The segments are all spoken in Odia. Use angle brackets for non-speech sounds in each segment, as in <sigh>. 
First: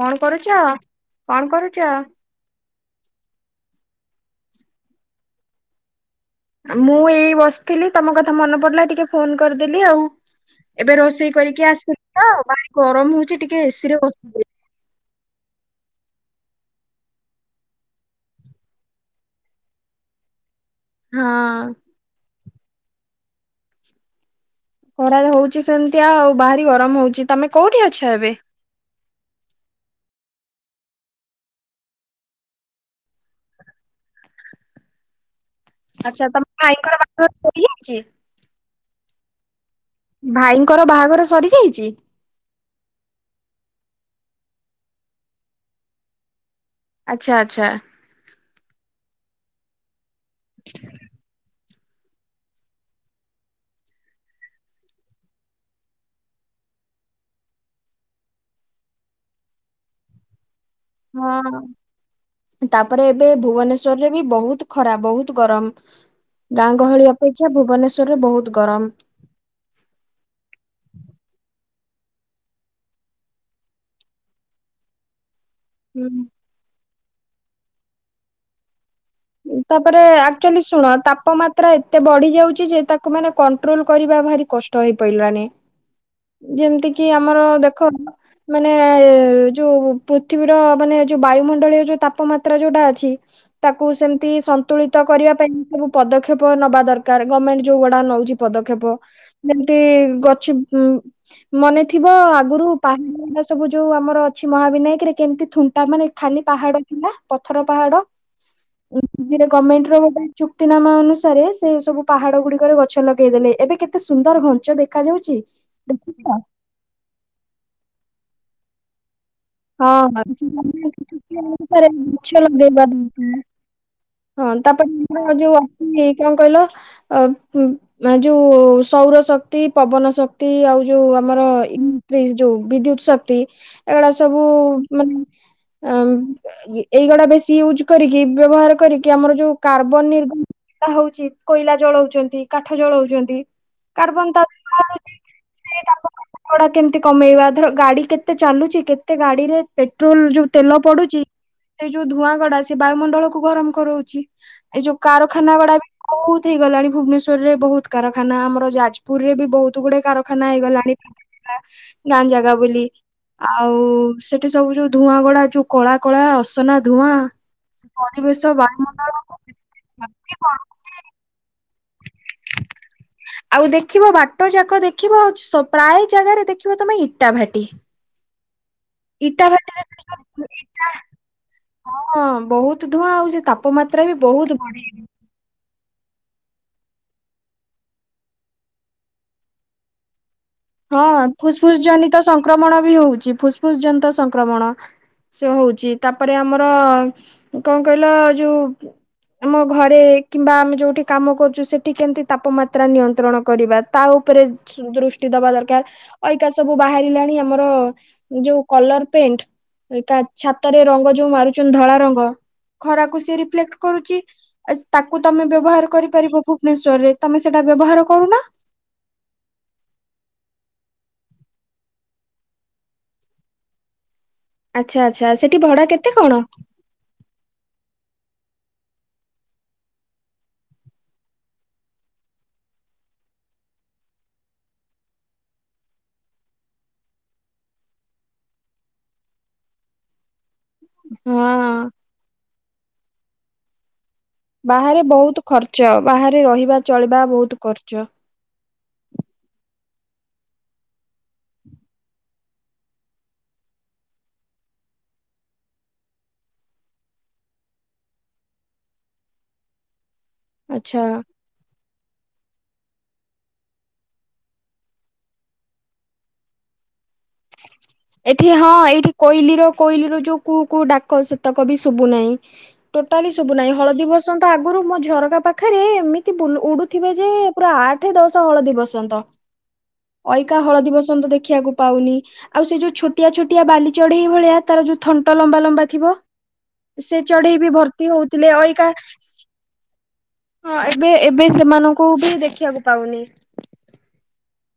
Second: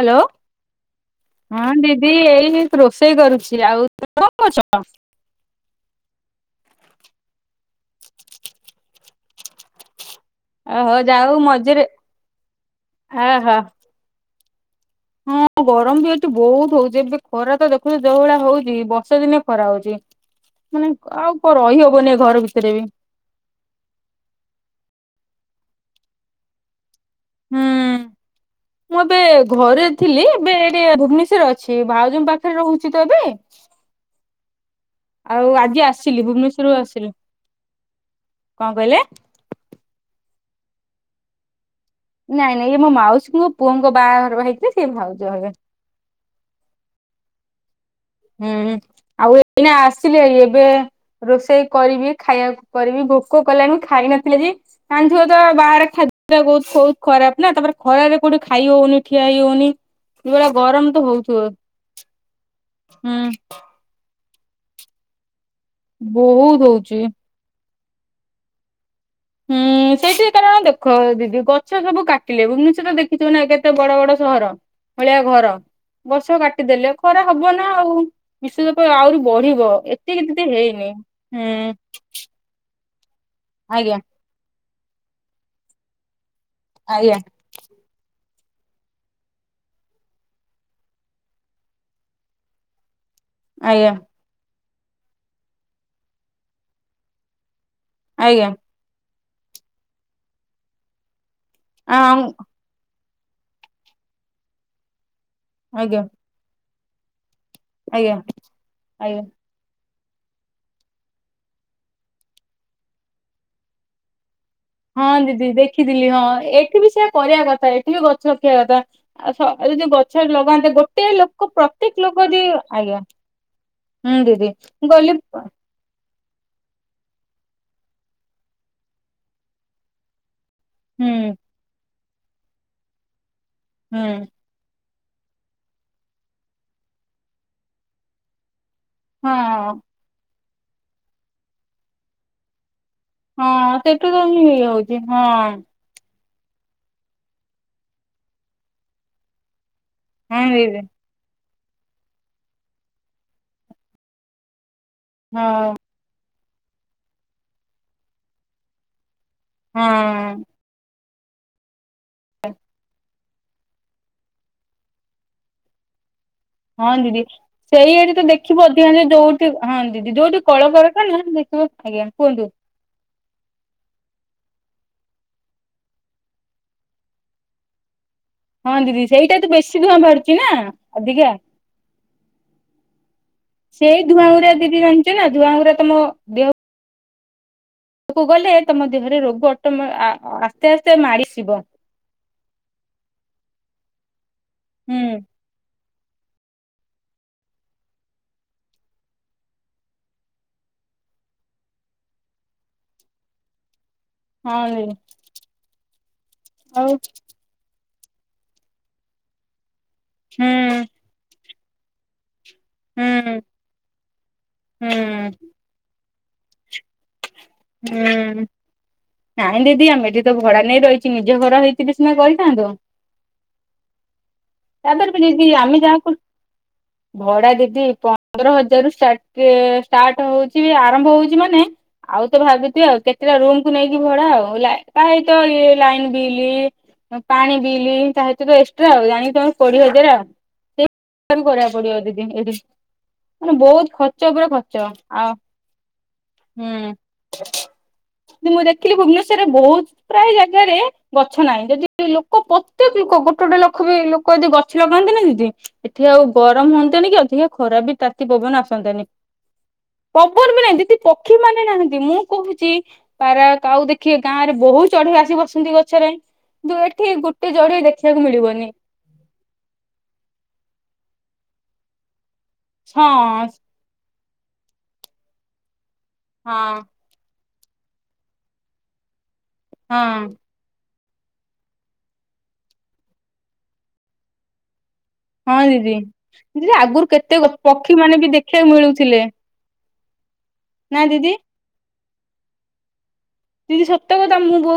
କଣ ହାଲୋ କରୁଛ? କଣ ହଁ କରୁଛ? ଦିଦି ଏଇ ହି ରୋଷେଇ କରୁଛି ଆଉ ତମେ କଣ କରୁଛ? ମୁଁ ଏଇ ବସିଥିଲି ତମ କଥା ମନେ ପଡିଲା ଟିକେ ଫୋନ କରିଦେଲି ଆଉ। ଏବେ ଓହୋ ରୋଷେଇ ଯାଉ କରିକି ମଝିରେ ଆସିଲି ତ ଭାରି ଗରମ ହୋଉଚି ଆହା ଟିକେ ଏସିରେ ବସିଥିଲି। ହଁ ଗରମ ବି ଏଠି ବୋହୁତ ହୋଉଚି ଏବେ ଖରା ତ ଦେଖୁଚୁ ଯୋଉ ଭଳିଆ ହୋଉଚି ବର୍ଷା ଦିନେ ଖରା ହୋଉଚି। ମାନେ ଆଉ ହଁ କ-ରହିହବନି ଏ ଘର ଭିତରେ ବି। ଖରା ହୋଉଚି ସେମିତି ଆଉ ବାହାରି ଗରମ ହୋଉ ହୁଁ ମୁଁ ଏବେ ଘରେ ଥିଲି। ବେ ଟିକେ ଭୁବନେଶ୍ୱରରେ ଅଛି ଭାଉଜଙ୍କ ପାଖରେ ରହୁଚି ତ ଏବେ। ଆଉ ଆଜି ଆସିଲି ଆଚ୍ଛା ତମ ଭୁବନେଶ୍ଵରରୁ ଭାଇଙ୍କର ଆସିଲି, ବାହାଘର ସରିଯାଇଛି? କଣ କହିଲେ? ଭାଇଙ୍କର ବାହାଘର ସରିଯାଇଚି? ନାଇଁ ନାଇଁ ଇଏ ମୋ ମାଉସୀଙ୍କ ପୁଅଙ୍କ ବାହାଘର ହେଇଚି ସିଏ ଭାଉଜ ହେବେ। ଆଚ୍ଛା ଆଚ୍ଛା। ହୁଁ ଆଉ ଏଇନା ଆସିଲି ଭାରି ଏବେ ରୋଷେଇ କରିବି ଖାଇବାକୁ କରିବି ଭୋକ କଲାଣି ଖାଇ ନଥିଲି ଯେ ଜାଣିଥିବ ତ ବାହାରେ ଖାଦ୍ୟ କୋଉ ବୋହୁତ ଖରାପ ନା ତାପରେ ଖରାରେ କୋଉଠି ଖାଇ ହୋଉନି ଠିଆ ହେଇ ହୋଉନି ନୋଳା ଗରମ ତ ହୋଉଥୁବ। ହଁ ତାପରେ ଏବେ ଭୁବନେଶ୍ୱରରେ ବି ବୋହୁତ ଖରା ବୋହୁତ ଗରମ ବହୁତ ଗାଁ ହଉଛି ଗହଳି ଅପେକ୍ଷା ଭୁବନେଶ୍ୱରରେ ବୋହୁତ ଗରମ। ହୁଁ ସେଇଠି କାରଣ ଦେଖ ଦିଦି ଗଛ ସବୁ କାଟିଲେ ଭୁବନେଶ୍ୱରଟା ଦେଖିଥିଚ ନା କେତେ ବଡ ବଡ ସହର ଭଳିଆ ଘର ହୁଁ ଗଛ କାଟିଦେଲେ ଖରା ହବନା ଆଉ ବିଶ୍ୱତା ତାପରେ ଆକଚୋଲି ଶୁଣ ତାପମାତ୍ରା ହୁଁ ଏତେ ବଢ଼ିଯାଉଚି ଯେ ତା କୁ ମାନେ କଣ୍ଟ୍ରୋଲ ଆଜ୍ଞା କରିବା ଭାରି କଷ୍ଟ ହେଇପଇଲାଣି। ଯେମତି କିି ଆଜ୍ଞା ଆମର ଦେଖ ମାନେ ଯୋଉ ପୃଥିବୀର ମାନେ ଯୋଉ ବାୟୁମଣ୍ଡଳୀୟ ଯୋଉ ତାପମାତ୍ରା ଯୋଉଟା ଅଛି ତାକୁ ଆଜ୍ଞା ସେମତି ସନ୍ତୁଳିତ କରିବା ପାଇଁ ସବୁ ପଦକ୍ଷେପ ନବା ଦରକାର ଗମେଣ୍ଟ୍ ଯୋଉଗୁଡ଼ା ନୋଉଚି ଆଜ୍ଞା ପଦକ୍ଷେପ ଯେମତି ଗଛ ଉଁ ମନେ ଆ ଥିବ ଆଗୁରୁ <inaudible> ସବୁ ଯୋଉ ଆମର ଅଛି ମହାବିନାୟକରେ କେମତି ଥୁଣ୍ଟା ଆଜ୍ଞା ମାନେ ଖାଲି ପାହାଡ଼ ଥିଲା ପଥର ପାହାଡ ଆଜ୍ଞା ଆଜ୍ଞା ଦିନେ ଗମେଣ୍ଟ୍ ଗମେଣ୍ଟର ଗୋଟେ ଚୁକ୍ତିନାମା ଅନୁସାରେ ସେ ସବୁ ପାହାଡ଼ ଗୁଡ଼ିକରେ ଗଛ ଲଗେଇଦେଲେ ଏବେ କେତେ ସୁନ୍ଦର ଘ ହଁ ଦିଦି ଦେଖିଥିଲି ହଁ ଏଠି ବି ସେୟା କରିବା କଥା ଏଠି ବି ଗଛ ରଖିବା କଥା। ଆଉ ସ ଏ ଯୋଉ ହଁ ଗଛ ଏଠି ଲଗାନ୍ତେ ବି ଗୋଟେ ଲୋକ ପ୍ରତ୍ୟେକ ଲୋକ ଗଛ ଯଦି ଲଗାଇବା ଆଜ୍ଞା ଦରକାର। ହୁଁ ହଁ ଦିଦି ମୁଁ ତାପରେ କହିଲି ଆମର ଯୋଉ ଅଛି କଣ କହିଲ ଅ ଯୋଉ ସୌର ଶକ୍ତି ପବନ ଶକ୍ତି କ୍ତି ଆଉ ଯୋଉ ହୁଁ ଆମର ଇି ଯୋଉ ବିଦ୍ୟୁତ ଶକ୍ତି ହୁଁ ହଉ ମାନେ ଆ ଆ ଏଇ ଗୁଡ଼ା ଇଉଜ କରିକି ବ୍ଯବହାର କ କରି କି ଆମର ଯୋଉ ହଁ। କାର୍ବନ ନିର୍ବାହ ହେଉଛି କୋଇଲା ଜଳାଉଛନ୍ତି। କା କାଠ ଜଲାଉଛନ୍ତି ହଁ ସେଠୁ ତ କାର୍ବନ ହିଁ ତା ଇଏ ତା ହଉଛି ପରେ ହଁ ସିଏ ତାପ କଣ କେମିତି କମେଇବା ଧର ଗାଡ଼ି କେତେ ଚାଲୁଛି କେତେ ଗାଡ଼ିରେ ପେଟ୍ରୋଲ ହଁ ଯୋଉ ତେଲ ଦିଦି ପଡୁଛି ସେ ଯୋଉ ଧୂଆଁ ଗଡ଼ା ସେ ବାୟୁମଣ୍ଡଳକୁୁ ଗରମ କରୋଉଛି ଏଇ ଯୋଉ କାରଖାନା ହଁ। ଗୁଡ଼ା ବି ବହୁତ ହେଇଗଲାଣି ଭୁବନେଶ୍ୱରରେ ବହୁତ କାରଖାନା ଆମର ଯାଜ ପୁରିରେ ବି ବହୁତ ଗୁଡ଼ାଏ ହଁ କାରଖାନା ହେଇଗଲାଣି ଗାଁ ଜାଗା ବୋଲି ଆଉ ହଉ ସେଠି ସବୁ ଯୋଉ ଧୂଆଁ ଗୁଡ଼ା ଯୋଉ କଳା କଳା ଅ ହଁ ଦିଦି ସେଇଆଠି ତ ଦେଖିବ ଅଧିକା ବାୟୁମଣ୍ଡଳ ଯୋଉଠି ହଁ ଦିଦି ଯୋଉଠି କଳକାରଖାନା ଦେଖିବ ଆଜ୍ଞା କୁହନ୍ତୁ। <inaudible> ଆଉ ଦେଖିବ ବାଟ ଯାକ ଦେଖିବ ଆଉ ପ୍ରାୟ ଜାଗାରେ ଦେଖିବ ତମେ ଇଟା ଭାଟି ହଁ ଦିଦି ସେଇଟା ଇଟା ତ ବେଶୀ ଭାଟିରେ ଧୁଆଁ ବାହାରୁଛି ନା ଇଟା ଅଧିକା ହଁ ବହୁତ ଧୂଆଁ ଆଉ ସେ ତାପମାତ୍ରା ବି ଧୂଆଁ ବହୁତ ଉରା ଦିଦି ବଢିଗଲାଣି। ଜାଣିଛ ନା ଧୂଆଁ ଉରା ତମ ଦେହକୁ ଦେହକୁ ଗଲେ ତମ ଦେହରେ ରୋଗ ଅଟୋମେ ଆକ ହଁ ଫୁସ୍ ଫୁସ୍ ଜନିତ ସଂକ୍ରମଣ ବି ହଉଛି ଫୁସ୍ ଫୁସ୍ ଜନିତ ସଂକ ଆକ୍ରମଣ ହୁଁ ସେ ହେଉଛି ତାପରେ ଆମର କଣ କହିଲ ଯୋଉ ଆମ ଘରେ କିମ୍ବା ଆମେ ଯୋଉଠି କାମ କରୁଛୁ ସେଠି କେମିତି ତାପମାତ୍ରା ନିୟନ୍ତ୍ରଣ କରିବା ତା ଉପରେ ହଁ ଦିଦି ଦୃଷ୍ଟି ଦବା ଦରକାର ଅଇକା ସବୁ ଆଉ ବାହାରିଲାଣି ଆମର ଯୋଉ କଲର ପେଣ୍ଟ ହୁଁ ଛାତରେ ରଙ୍ଗ ଯୋଉ ମାରୁଛନ୍ତି ଧଳା ରଙ୍ଗ ଖରାକୁ ସି ହୁଁ ରିଫ୍ଲେକ୍ଟ କରୁଛି ହୁଁ ତାକୁ ତମେ ବ୍ୟବହାର କରିପାରିବ ଭୁବନେଶ୍ୱର୍ ଚରେ ତମେ ସେଟା ବ୍ୟବହାର କରୁନା ହୁଁ। ନାଇଁ ଦିଦି ଏଠି ଆମେ ତ ଭଡ଼ା ନେଇ ରହିଛି ନିଜ ଘର ହେଇଥିଲେ ସିନା କରିଥାନ୍ତୁ ଆଚ୍ଛା ତାପରେ ବି ଆଚ୍ଛା ଦିଦି ସେଠି ଆମେ ଭଡା ଯାହା କେତେ କୁ କଣ? ଭଡ଼ା ଦିଦି ପ ପନ୍ଦର ହଜାରରୁ ଷ୍ଟାର୍ଟ ଷ୍ଟାର୍ଟ ହେଉଛି ଆରମ୍ଭ ହେଉଛି ମାନେ ଆଉ ତ ଭାବୁଥିବ ଆଉ କେତେଟା ରୁମକୁୁ ନେଇକି ଭଡ଼ା ଆଉ ଲା ତା ସହିତ ଇ ଲାଇନ ବିଲ୍ ପାଣି ବିଲ ତା ସହିତ ତ ଏକ୍ସଟ୍ରା ଆଉ ଜାଣି ତମେ କୋଡ଼ିଏ ହଜାର ଆଉ କରିବାକୁ ହଁ ପଡ଼ିବ ଦିଦି ଏଠି ମାନେ ବହୁତ ଖ ବାହାରେ ବହୁତ ଖର୍ଚ୍ଚ ବାହାରେ ରହିବା ହୁଁ ଚଳିବା ବହୁତ ଖର୍ଚ୍ଚ ମୁଁ ଦେଖିଲି ଭୁବନେଶ୍ୱରରେ ବହୁତ ପ୍ରାୟ ଜାଗାରେ ଗଛ ନାହିଁ ଯଦି ଲୋକ ପ୍ରତ୍ୟେକ ଲୋକ ଗୋଟେ ଗୋଟେ ଲୋକ ବି ଲୋକ ଯଦି ଗଛ ଲଗାନ୍ତି ନା ଦିଦି ଏଠି ଆଉ ଗରମ ହୁଅନ୍ତାନି କି ଅଧିକା ଖରା ବି ତାତି ପବନ ଆସନ୍ତା ନି। <inaudible> ପବନ ବି ନାହିଁ ଦିଦି ଆଚ୍ଛା ପକ୍ଷୀ ମାନେ ନାହାଁନ୍ତି। ମୁଁ କହୁଛି ପାରା କାଉ ଦେଖିବିେ ଗାଁ ରେ ବହୁ ଚଢିବା ଆସି ବସନ୍ତି ଗଛରେ ଦୁ ଏଠି ଗୋଟେ ଜଡେଇ ଦେଖି ଏଠି ହଁ ଏଇଠି କୋଇଲି ର କୋଇଲିର ଯୋଉ କୁ କୁ ଡାକ ସେତକ ବି ଶୁଭୁନାହିଁ ହଁ ଟୋଟାଲି ସୁବୁ ନାହିଁ ହଳଦୀ ବସନ୍ତ ଆଗରୁ ମୋ ଝରକା ପାଖରେ ଏମିତି ବୁଲୁ ହଁ ଉଡୁଥିବେ ଯେ ପୁରା ଆଠ ଦଶ ହଳଦୀ ବସନ୍ତ ହଁ ଅଇକା ହଳଦୀ ବସନ୍ତ ଦେଖିବାକୁ ପାଉନି ଆଉ ସେ ଯୋଉ ଛୋଟିଆ ଛୋଟିଆ ବାଲି ଚଢେଇଇ ଭଳିଆ ତାର ଯୋଉ ଥଣ୍ଟ ହଁ ଲମ୍ବା ଲମ୍ବା ଦିଦି ଥିବ ଦିଦି ଆଗରୁ ସେ କେତେ ଚଢେଇ ବି ପକ୍ଷୀ ଭର୍ତ୍ତି ମାନେ ବି ହଉଥିଲେ ଦେଖିବାକୁ ଅଇକା <inaudible> ମିଳୁଥିଲେ ହଁ ନା ଏବେ ଦିଦି ଏବେ ସେମାନଙ୍କୁ ବି ଦେଖିବାକୁ ପାଉନି। ବ <inaudible> <inaudible>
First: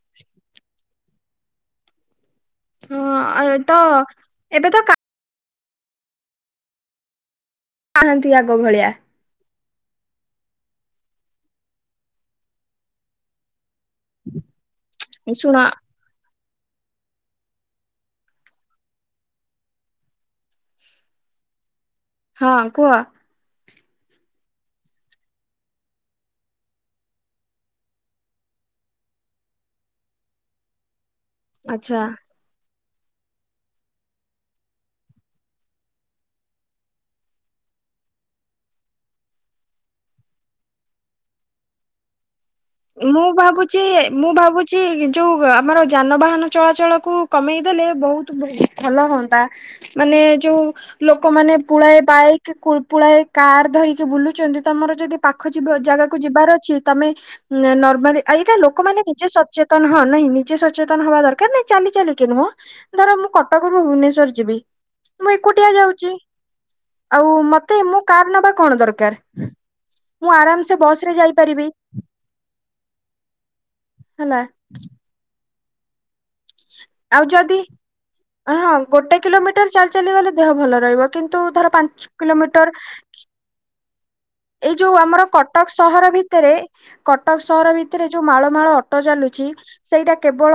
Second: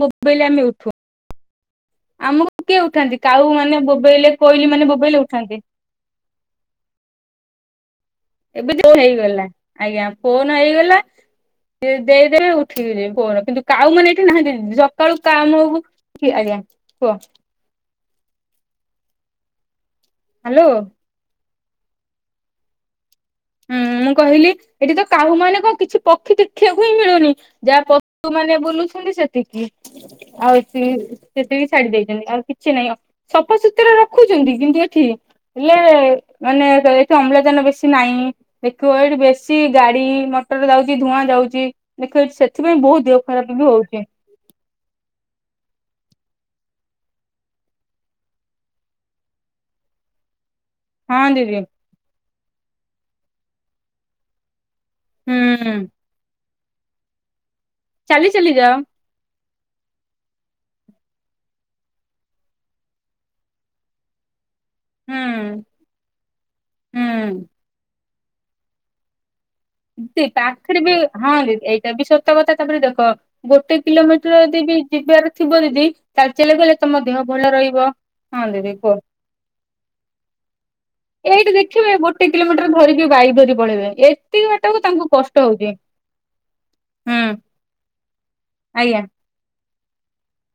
ବୋବେଇଲେ ଆମେ ଉଠୁ। ଆମକୁ କିଏ ଉଠାନ୍ତି? ହଁ କାଉ ଏ ତ ମାନେ ବୋବେଇଲେ, କୋଇଲି ଏବେ ତ ମାନେ ବୋବେଇଲେ ଉଠାନ୍ତି। କାହାନ୍ତି ଆଗ ଏବେ ଭଳିଆ ଯୋ ହେଇଗଲା। ଆଜ୍ଞା, ଫୋନ ହେଇଗଲା ସିଏ ଦେଇଦେବେ ଉଠିବେ ଫୋର କିନ୍ତୁ! କାଉ ମାନେ ଏଠି ନାହାଁନ୍ତି। ଯକାଳୁ କା ଶୁଣ ମୁହଁକୁ କି! ଆଜ୍ଞା କୁହ। ହ୍ୟାଲୋ! ହଁ କୁହ। ହୁଁ ମୁଁ କହିଲି, ଏଠି ତ କାଉଁ ମାନେ କଣ କିଛି ପକ୍ଷୀ ଦେଖିବାକୁ ହିଁ ମିଳୁନି? ଯାହା ପଶୁ ମାନେ ବୁଲୁଚ ସେତିକି ଆଉ ଏତି ସେତିକି ଛାଡି ଆଚ୍ଛା। ଦେଇଛନ୍ତି, ଆଉ କିଛି ନାଇଁ। ସଫାସୁତୁରା ରଖୁଛନ୍ତି। କିନ୍ତୁ ଏଠି ହେଲେ, ମାନେ ଏଠି ଅମ୍ଳଜାନ ବେଶୀ ନାଇଁ। ଦେଖ ଏଇଠି ବେଶୀ ଗାଡି, ମଟର ଯାଉଛି, ଧୂଆଁ ଯାଉଛି। ଦେଖ ଏଠି ସେ ମୁଁ ଭାବୁଛି! ମୁଁ ଭାବୁଛି! ଯୋଉ ଆମର ଯାନବାହା ନ ଚଳାଚଳ କୁ କମେଇ ଦେଲେ ବହୁତ ଭଲ ହଅନ୍ତା ମାନେ ଯୋଉ ହଁ ଲୋକମାନେ ଦିଦି ପୁଳାଏ ବାଇକ୍, ପୁଳାଏ କାର ଧରିକି ବୁଲୁଛନ୍ତି। ତମର ଯଦି ପାଖ ଯିବା ହୁଁ ଜାଗାକୁ ଯିବାର ଅଛି। ତମେ ନର୍ମାଲି ଚାଲି ଚାଲି ଏଇଟା ଯାଅ ଲୋକମାନେ ନିଜସା ସଚେତନ ହଁ ନାଇଁ ନିଜେ ସଚେତନ ହବା ଦରକାର। ନାଇଁ ଚାଲି ଚାଲିକି ନୁହଁ ଧର ମୁଁ କଟକରୁ ଭୁବନେଶ୍ୱଵର ଯିବି! ମୁଁ ହୁଁ ଏକୁଟିଆ ଯାଉଛି। ଆଉ ହୁଁ ମତେ ମୁଁ କାର ନବା କଣ ଦରକାର? ଦି ମୁଁ ଆରାମ ସେ ପାଖରେ ବି ବସ ରେ ହଁ, ଯାଇପାରିବି ଦିଦି ଏଇଟା ବି ସତ୍ କଥା ତାପରେ ଦେଖ ଗୋଟେ ହେଲା କିଲୋମିଟର ଯଦି ବି ଯିବାର ଥିବ, ଦିଦି ତା ଚାଲ୍ ଚାଲି ଗଲେ ତମ ଆଉ ଦେହ ଭଲ ଯଦି ରହିବ। ହଁ, ଦିଦି କୁହ ଗୋଟେ କିଲୋମିଟର ଚାଲି ଚାଲି ଗଲେ ଦେହ ଭଲ ରହିବ। କିନ୍ତୁ, ଧର ପାଞ୍ଚ କିଲୋମିଟର ପାଇପ୍ ଧରି ପଳେଇବେ। ଏଇ ଏଇ ଯୋଉ ଆମର କଟକ ସହର ଭିତରେ, ହୁଁ କଟକ ସହର ଭିତ୍ ଯୋଉ ମାଳ ମାଳ ଅଟୋ ଆଜ୍ଞା ଚାଲୁଛି। ସେଇଟା କେବଳ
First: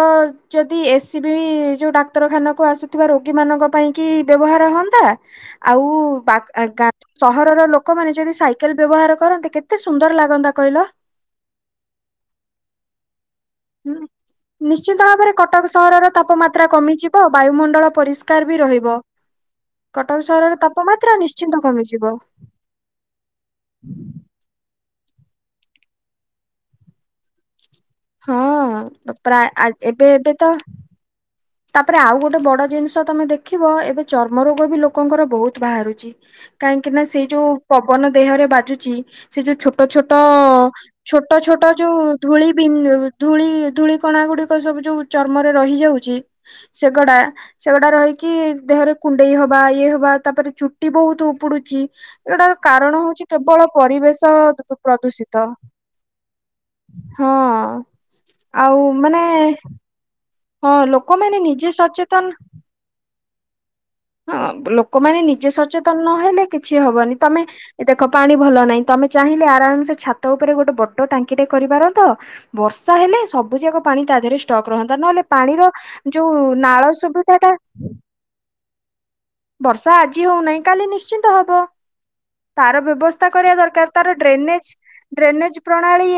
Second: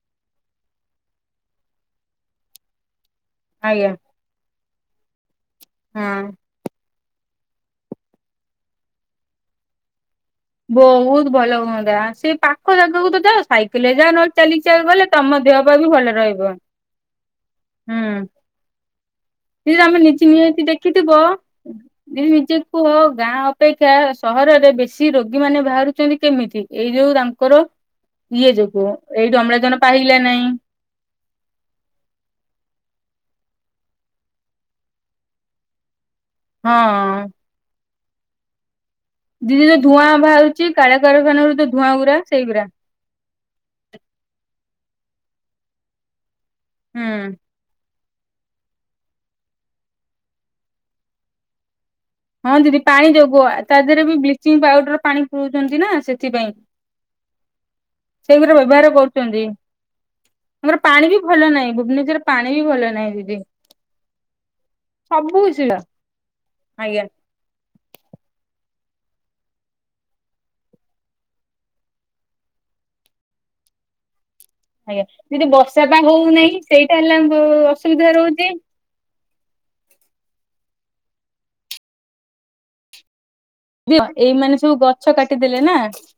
ଯଦି ଏ ସି ବିି ଯୋଉ ଡାକ୍ତରଖାନାକୁ ଆସୁ ଥିବା ରୋଗୀ ମାନଙ୍କ ଆଜ୍ଞା ପାଇଁ କି, ବ୍ୟବହାର ହଅନ୍ତା। ଆଉ ହଁ। ବାକ୍ ଗାଁ ସହରର ଲୋକମାନେ ଯଦି ସାଇକେଲ ବ୍ୟବହାର କରନ୍ତି। କେତେ ସୁନ୍ଦର ଲାଗ ବହୁତ ଭଲ ହୁଅନ୍ତା! ସେ ପାଖ ଜାଗାକୁ ତ ଯା ସାଇକ କହିଲେ ହୁଁ ଯା ନହେଲେ ଚାଲିକି ଚାଲ, ନିଶ୍ଚିତ ବଇଲେ ଭାବରେ ତମ ଦେହ କଟକ ପା ବି ସହରର ଭଲ ରହିବ। ତାପମାତ୍ରା କମିଯିବ ବାୟୁମଣ୍ଡଳ ହୁଁ, ପରିଷ୍କାର ବି ରହିବ। ଦିଦି ତମେ କଟକ ନିଜେ ସହରର ନିହାତି ତାପମାତ୍ରା ଦେଖିଥିବ, ନିଶ୍ଚିନ୍ତ କମିଯିବ ଯିଦି ନିଜେ କୁହ ଗାଁ ଅପେକ୍ଷା ସହ ଘରରେ ବେଶୀ ରୋଗୀ ମାନେ ବାହାରୁଛନ୍ତି କେମିତି? ଏଇ ଯୋଉ ତାଙ୍କର ଇଏ ଯୋଗୁ ହଁ ଏଇଠି ପ୍ରାୟ ଆଜ୍ ଅମ୍ଳଜାନ ଏବେ ପାଇଲା ଏବେ ନାହିଁ ତ ତାପରେ ଆଉ ଗୋଟେ ବଡ ଜିନିଷ ତମେ ଦେଖିବ, ଏବେ ଚର୍ମ ରୋଗ ବି ଲୋକଙ୍କର ବହୁତ ବାହାରୁଛି। କାହିଁକି ନା ସେଇ ହଁ ଯୋଉ ପବନ ଦେହରେ ବାଜୁଛି! ସେ ଯୋଉ ଦିଦି ଛୋଟ ଧୂଆଁ ଛୋଟ-ଅ ବାହାରୁଛି ଛୋଟ କାଳକାରଖାନାରୁ ଛୋଟ ଧୂଆଁ ଯୋଉ ଗୁରା ଧୂଳି ସେଇଗୁରା ବିନ୍ ଧୂଳି ଧୂଳିକ ଣା ଗୁଡିକ ସବୁ ଯୋଉ ଚର୍ମରେ ରହି ଯାଉଛି ହୁଁ ସେଗଡା ସେଗୁଡା ରହି କି ଦେହରେ କୁଣ୍ଡେଇ ହବା, ଇଏ ହବା, ତାପରେ ଚୁଟି ବହୁତ ଉପୁଡୁଚି। ହଁ ଦିଦି ପାଣି ଯୋଗୁଁ, ତା ଦେହରେ ବି ପରିବେଶ ବ୍ଲିଚିଂ ପାଉଡର ପାଣି ପ୍ରଦୂଷିତ ପିଉଛନ୍ତି ନା ସେଥିପାଇଁ। ହଁ। ସେଗୁରା ଆଉ ବ୍ୟବହାର ମାନେ କରୁଛନ୍ତି। ହଁ ଆମର ପାଣି ବି ଲୋକମାନେ ଭଲ ନିଜେ ନାହିଁ, ଭୁବନେଶ୍ବରରେ ସଚେତନ ପାଣି ବି ଭଲ ନାହିଁ ଦିଦି। ହଁ ଲୋକମାନେ ସବୁ ନିଜେ କିଛିଟା ସଚେତନ ନହେଲେ କିଛି ଆଜ୍ଞା ହବନି। ତମେ ଦେଖ ପାଣି ଭଲ ନାହିଁ ତମେ ଚାହିଁଲେ ଆରାମ ସେ ଛାତ ଉପରେ ଗୋଟେ ବଡ ଟାଙ୍କିଟେ କରିପାରନ୍ତ, ବର୍ଷା ହେଲେ ସବୁ ଯାକ ପା ପାଣି ତା ଦେହରେ ଷ୍ଟକ୍ ରହନ୍ତା। ଆଜ୍ଞା ନହେଲେ ଯଦି ପାଣିର ବର୍ଷା ଟା ଯୋଉ ହଉନାହିଁ ନାଳ ସେଇଟା ହେଲା ବ ସୁବିଧାଟା ଅସୁବିଧା ରହୁଛି। ବର୍ଷା ଆଜି ହଉନାହିଁ କାଲି ନିଶ୍ଚିନ୍ତ ହବ। ତାର ବ୍ୟବସ୍ ସ୍ତା କରିବା ଦରକାର। ତାର ଏଇ ମାନେ ଡ୍ରେନେଜ୍ ସବୁ ଗଛ ଡ୍ରେନେଜ୍ କାଟିଦେଲେ ନା ପ୍ରଣାଳୀ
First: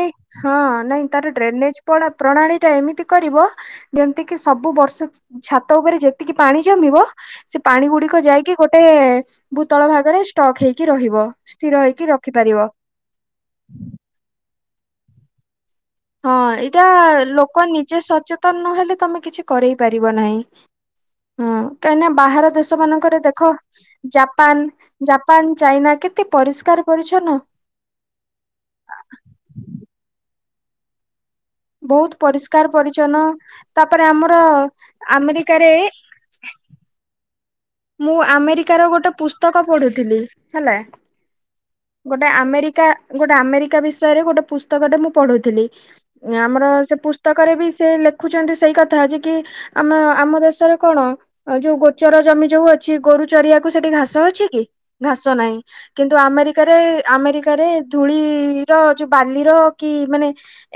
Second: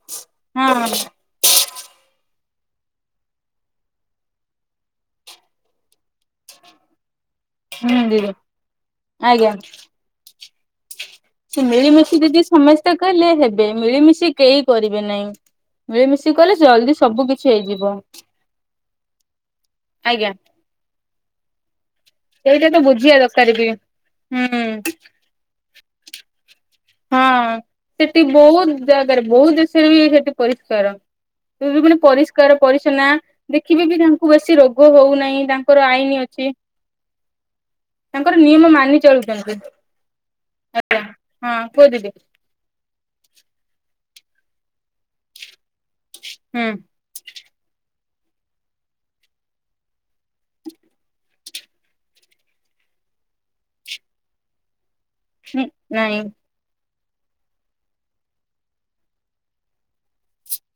ହଁ, ନାଇଁ ତାର ଡ୍ରେନେଜ ପ- ପ୍ରଣାଳୀ। ଟା ଏମିତି କରିବ, ଯେମିତିକିି ସବୁ ବର୍ଷ ଛାତ ଉପରେ ଯେତିକି ପାଣି ଜମିବ! ସେ ପାଣି ହୁଁ ଗୁଡିକ ଦିଦି ଯାଇକି ଗୋଟେ ଆଜ୍ଞା ଭୂତଳ ଭାଗରେ ଷ୍ଟକ୍ ହେଇକି ରହିବ ସେ ସ୍ଥିର ମିଳି ହେଇକି ମିଶି ଯଦି ରଖିପାରିବ ସମସ୍ତେ କଲେ ହେବେ ମିଳିମିଶି କେହି କରିବେ ନାହିଁ। ମିଳିମିଶି ହଁ କଲେ ଏଇଟା ଜଲ୍ଦି ସବୁ କିଛି ଲୋକ ହେଇଯିବ। ନିଜେ ସଚେତନ ନହେଲେ। ତମେ କିଛି କରେଇ ପାରିବ ଆଜ୍ଞା ନାହିଁ ହୁଁ। କାଇଁନା ବାହାର ସେଇଟା ତ ଦେଶ ବୁଝିବା ମାନଙ୍କରେ ଦରକାର ଦେଖ ବି ହୁଁ ହଁ। ଜାପାନ ଜାପାନ ଚାଇନା କେତେ ପରିଷ୍କାର। ହଁ ପରିଚ୍ଛନ୍ନ ସେଠି ବହୁତ ଜାଗାରେ ବହୁତ ଦେଶରେ ବି ସେଠି ପରିଷ୍କାର। ଏବେ କଇଲେ ବହୁତ ପରିଷ୍କାର ପରିଚ୍ଛନା ପରିଚ୍ଛନ୍ନ ଦେଖି ଦେଖି ତାପରେ ଆମର ତାଙ୍କୁ ବେଶୀ ରୋଗ ହଉନାହିଁ ଆମେରିକାରେ ତାଙ୍କର ଆଇନ ଅଛି। ମୁଁ ତାଙ୍କର ନିୟମ ଆମେରିକର ମାନି ଗୋଟେ ଚଳୁଛନ୍ତି। ପୁସ୍ତକ ପଢୁଥିଲି ହେଲା। ହଁ କୁହ ଦିଦି। ଗୋଟେ ଆମେରିକା ଗୋଟେ ଆମେରିକା ବିଷୟରେ ଗୋଟେ ପୁସ୍ତକଟେ ମୁଁ ପଢୁଥିଲି ଆମର ହୁଁ ସେ ପୁସ୍ତକରେବି ସେ ଲେଖୁଛନ୍ତି ସେଇ କଥାଯେକି ଆମ ଆମ ଦେଶରେ କଣ ଯୋଉ ଗୋଚର ଜମି ଯୋଉ ଅଛି, ଗୋରୁ ଚରିଆକୁ ସେଠି ଘାସ ଅଛିକି ଘାସ ନାହିଁ ହୁଁ କିନ୍ତୁ ନାଇଁ ଆମେରିକାରେ ଆମେରିକାରେ ଧୂଳିର ଯୋଉ ବାଲିର କି ମାନେ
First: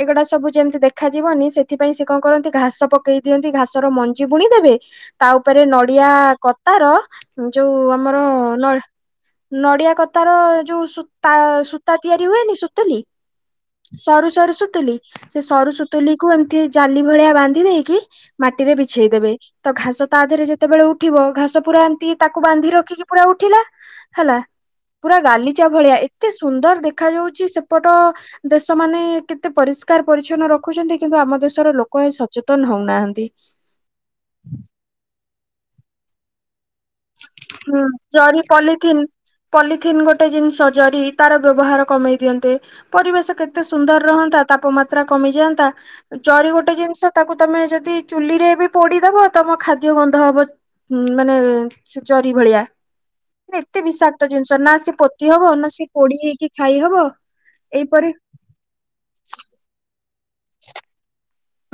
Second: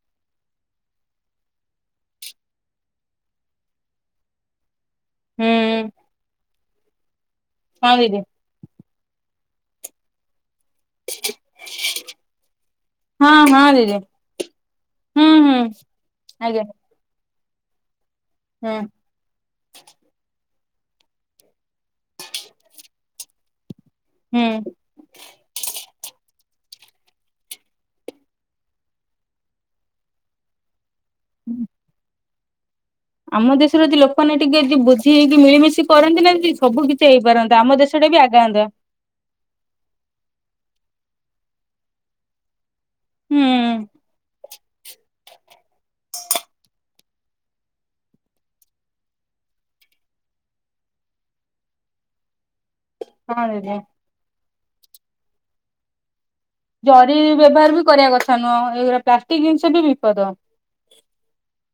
ଏଗୁଡା ସବୁ ଯେମିତି ଦେଖାଯିବ ସେଥିପାଇଁ ସେ କଣ କରନ୍ତି ଘାସ ପକେଇ ଦିଅନ୍ତି ଘାସର ମଞ୍ଜି ବୁଣି ଦେବେ ତାଉପରେ ହୁଁ ନଡିଆ କତାର ଯୋଉ ହଁ ଦିଦି ଆମର ନ ନଡିଆ କତାର ଯୋଉତା ସୂତା ତିଆରି ହୁଏନି, ସୁତଲି ହଁ ହଁ ଦିଦି ସରୁ ସରୁ ସୁତୁଲି ହୁଁ ହୁଁ ସେସରୁ ସୁତୁଲିକୁ ଏମିତି ଆଜ୍ଞା ଜାଲି ଭଳିଆ ବାନ୍ଧି ଦେଇକି ହୁଁ ମାଟିରେ ବିଛେଇ ଦେବେ ତଘାସ ତାଦେହରେ ଯେତେବେଳେ ଉଠିବ ଘାସ ପୁରା ଏମିତି ତାକୁ ବାନ୍ଧି ରଖିକି, ପୁରା ଉଠିଲା ହେଲା ହୁଁ। ପୁରା ଗାଲିଚା ଭଳିଆ କେତେ ସୁନ୍ଦର ଦେଖା ଯାଉଛି, ସେପଟ ଦେଶ ମାନେ କେତେ ପରିଷ୍କାର ପରିଚ୍ଛନ୍ନ ରଖୁଛନ୍ତି କିନ୍ତୁ ଆମ ଦେଶର ଲୋକଏ ସଚେତନ ହଉନ ଆମ ଦେଶରେ ଯଦି ଲୋକମାନେ ଟିକେ ବୁଝି ହେଇକି ମିଳିମିଶି କରନ୍ତିନା ହୁଁ ଜରି ପଲିଥିନ ପଲିଥିନ୍ ଗୋଟେ ଜିନିଷ ସଜାର ତାର ବ୍ୟବହାର କମେଇ ଦିଅନ୍ତେ ପରିବେଶ ହୁଁ କେତେ ସୁନ୍ଦର ରହନ୍ତା ତାପମାତ୍ରା କମିଯାଆନ୍ତା ଚରି ଗୋଟେ ଜିନିଷ ତାକୁ ତମେ ଯଦି ଚୁଲିରେବି ପୋଡିଦବ ତମ ଖାଦ୍ୟ ଗନ୍ଧ ହବ ହୁଁ ମାନେ ସେ ଜରି ଭଳିଆ ହଁ ଦିଦି ଏତେ ବିଷାକ୍ତ ଜିନିଷନା ସେ ପୋତିହବ ନାସେ କୋଡି ହେଇକି ଖାଇ ହବ ଜରି ବ୍ୟବହାର ବି ଏଇପରି କରିବା କଥା ନୁହଁ, ଏଇଗା ପ୍ଲାଷ୍ଟିକ ଜିନିଷବି ବିପଦ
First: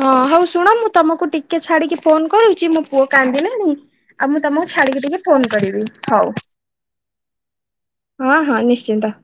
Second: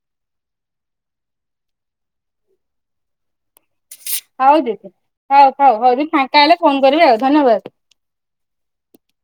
ହଁ ହଉ ଶୁଣ ମୁଁ ତମକୁ ଟିକେ ଛାଡିକି ଫୋନ କରୁଛି, ମୋ ପୁଅ କାନ୍ଦିଲାଣିି ଆଉ ମୁଁ ହଉ ତମକୁ ଦିଦି ଛାଡିକି ଟିକେ ହଉ ଫୋନ ହଉ କରିବି ଦିଦି ହଉ। ଫାଙ୍କା ହେଲେ ଫୋନ କରିବେ ଆଉ ଧନ୍ୟବାଦ। ହଁ ହଁ ନିଶ୍ଚିନ୍ତ।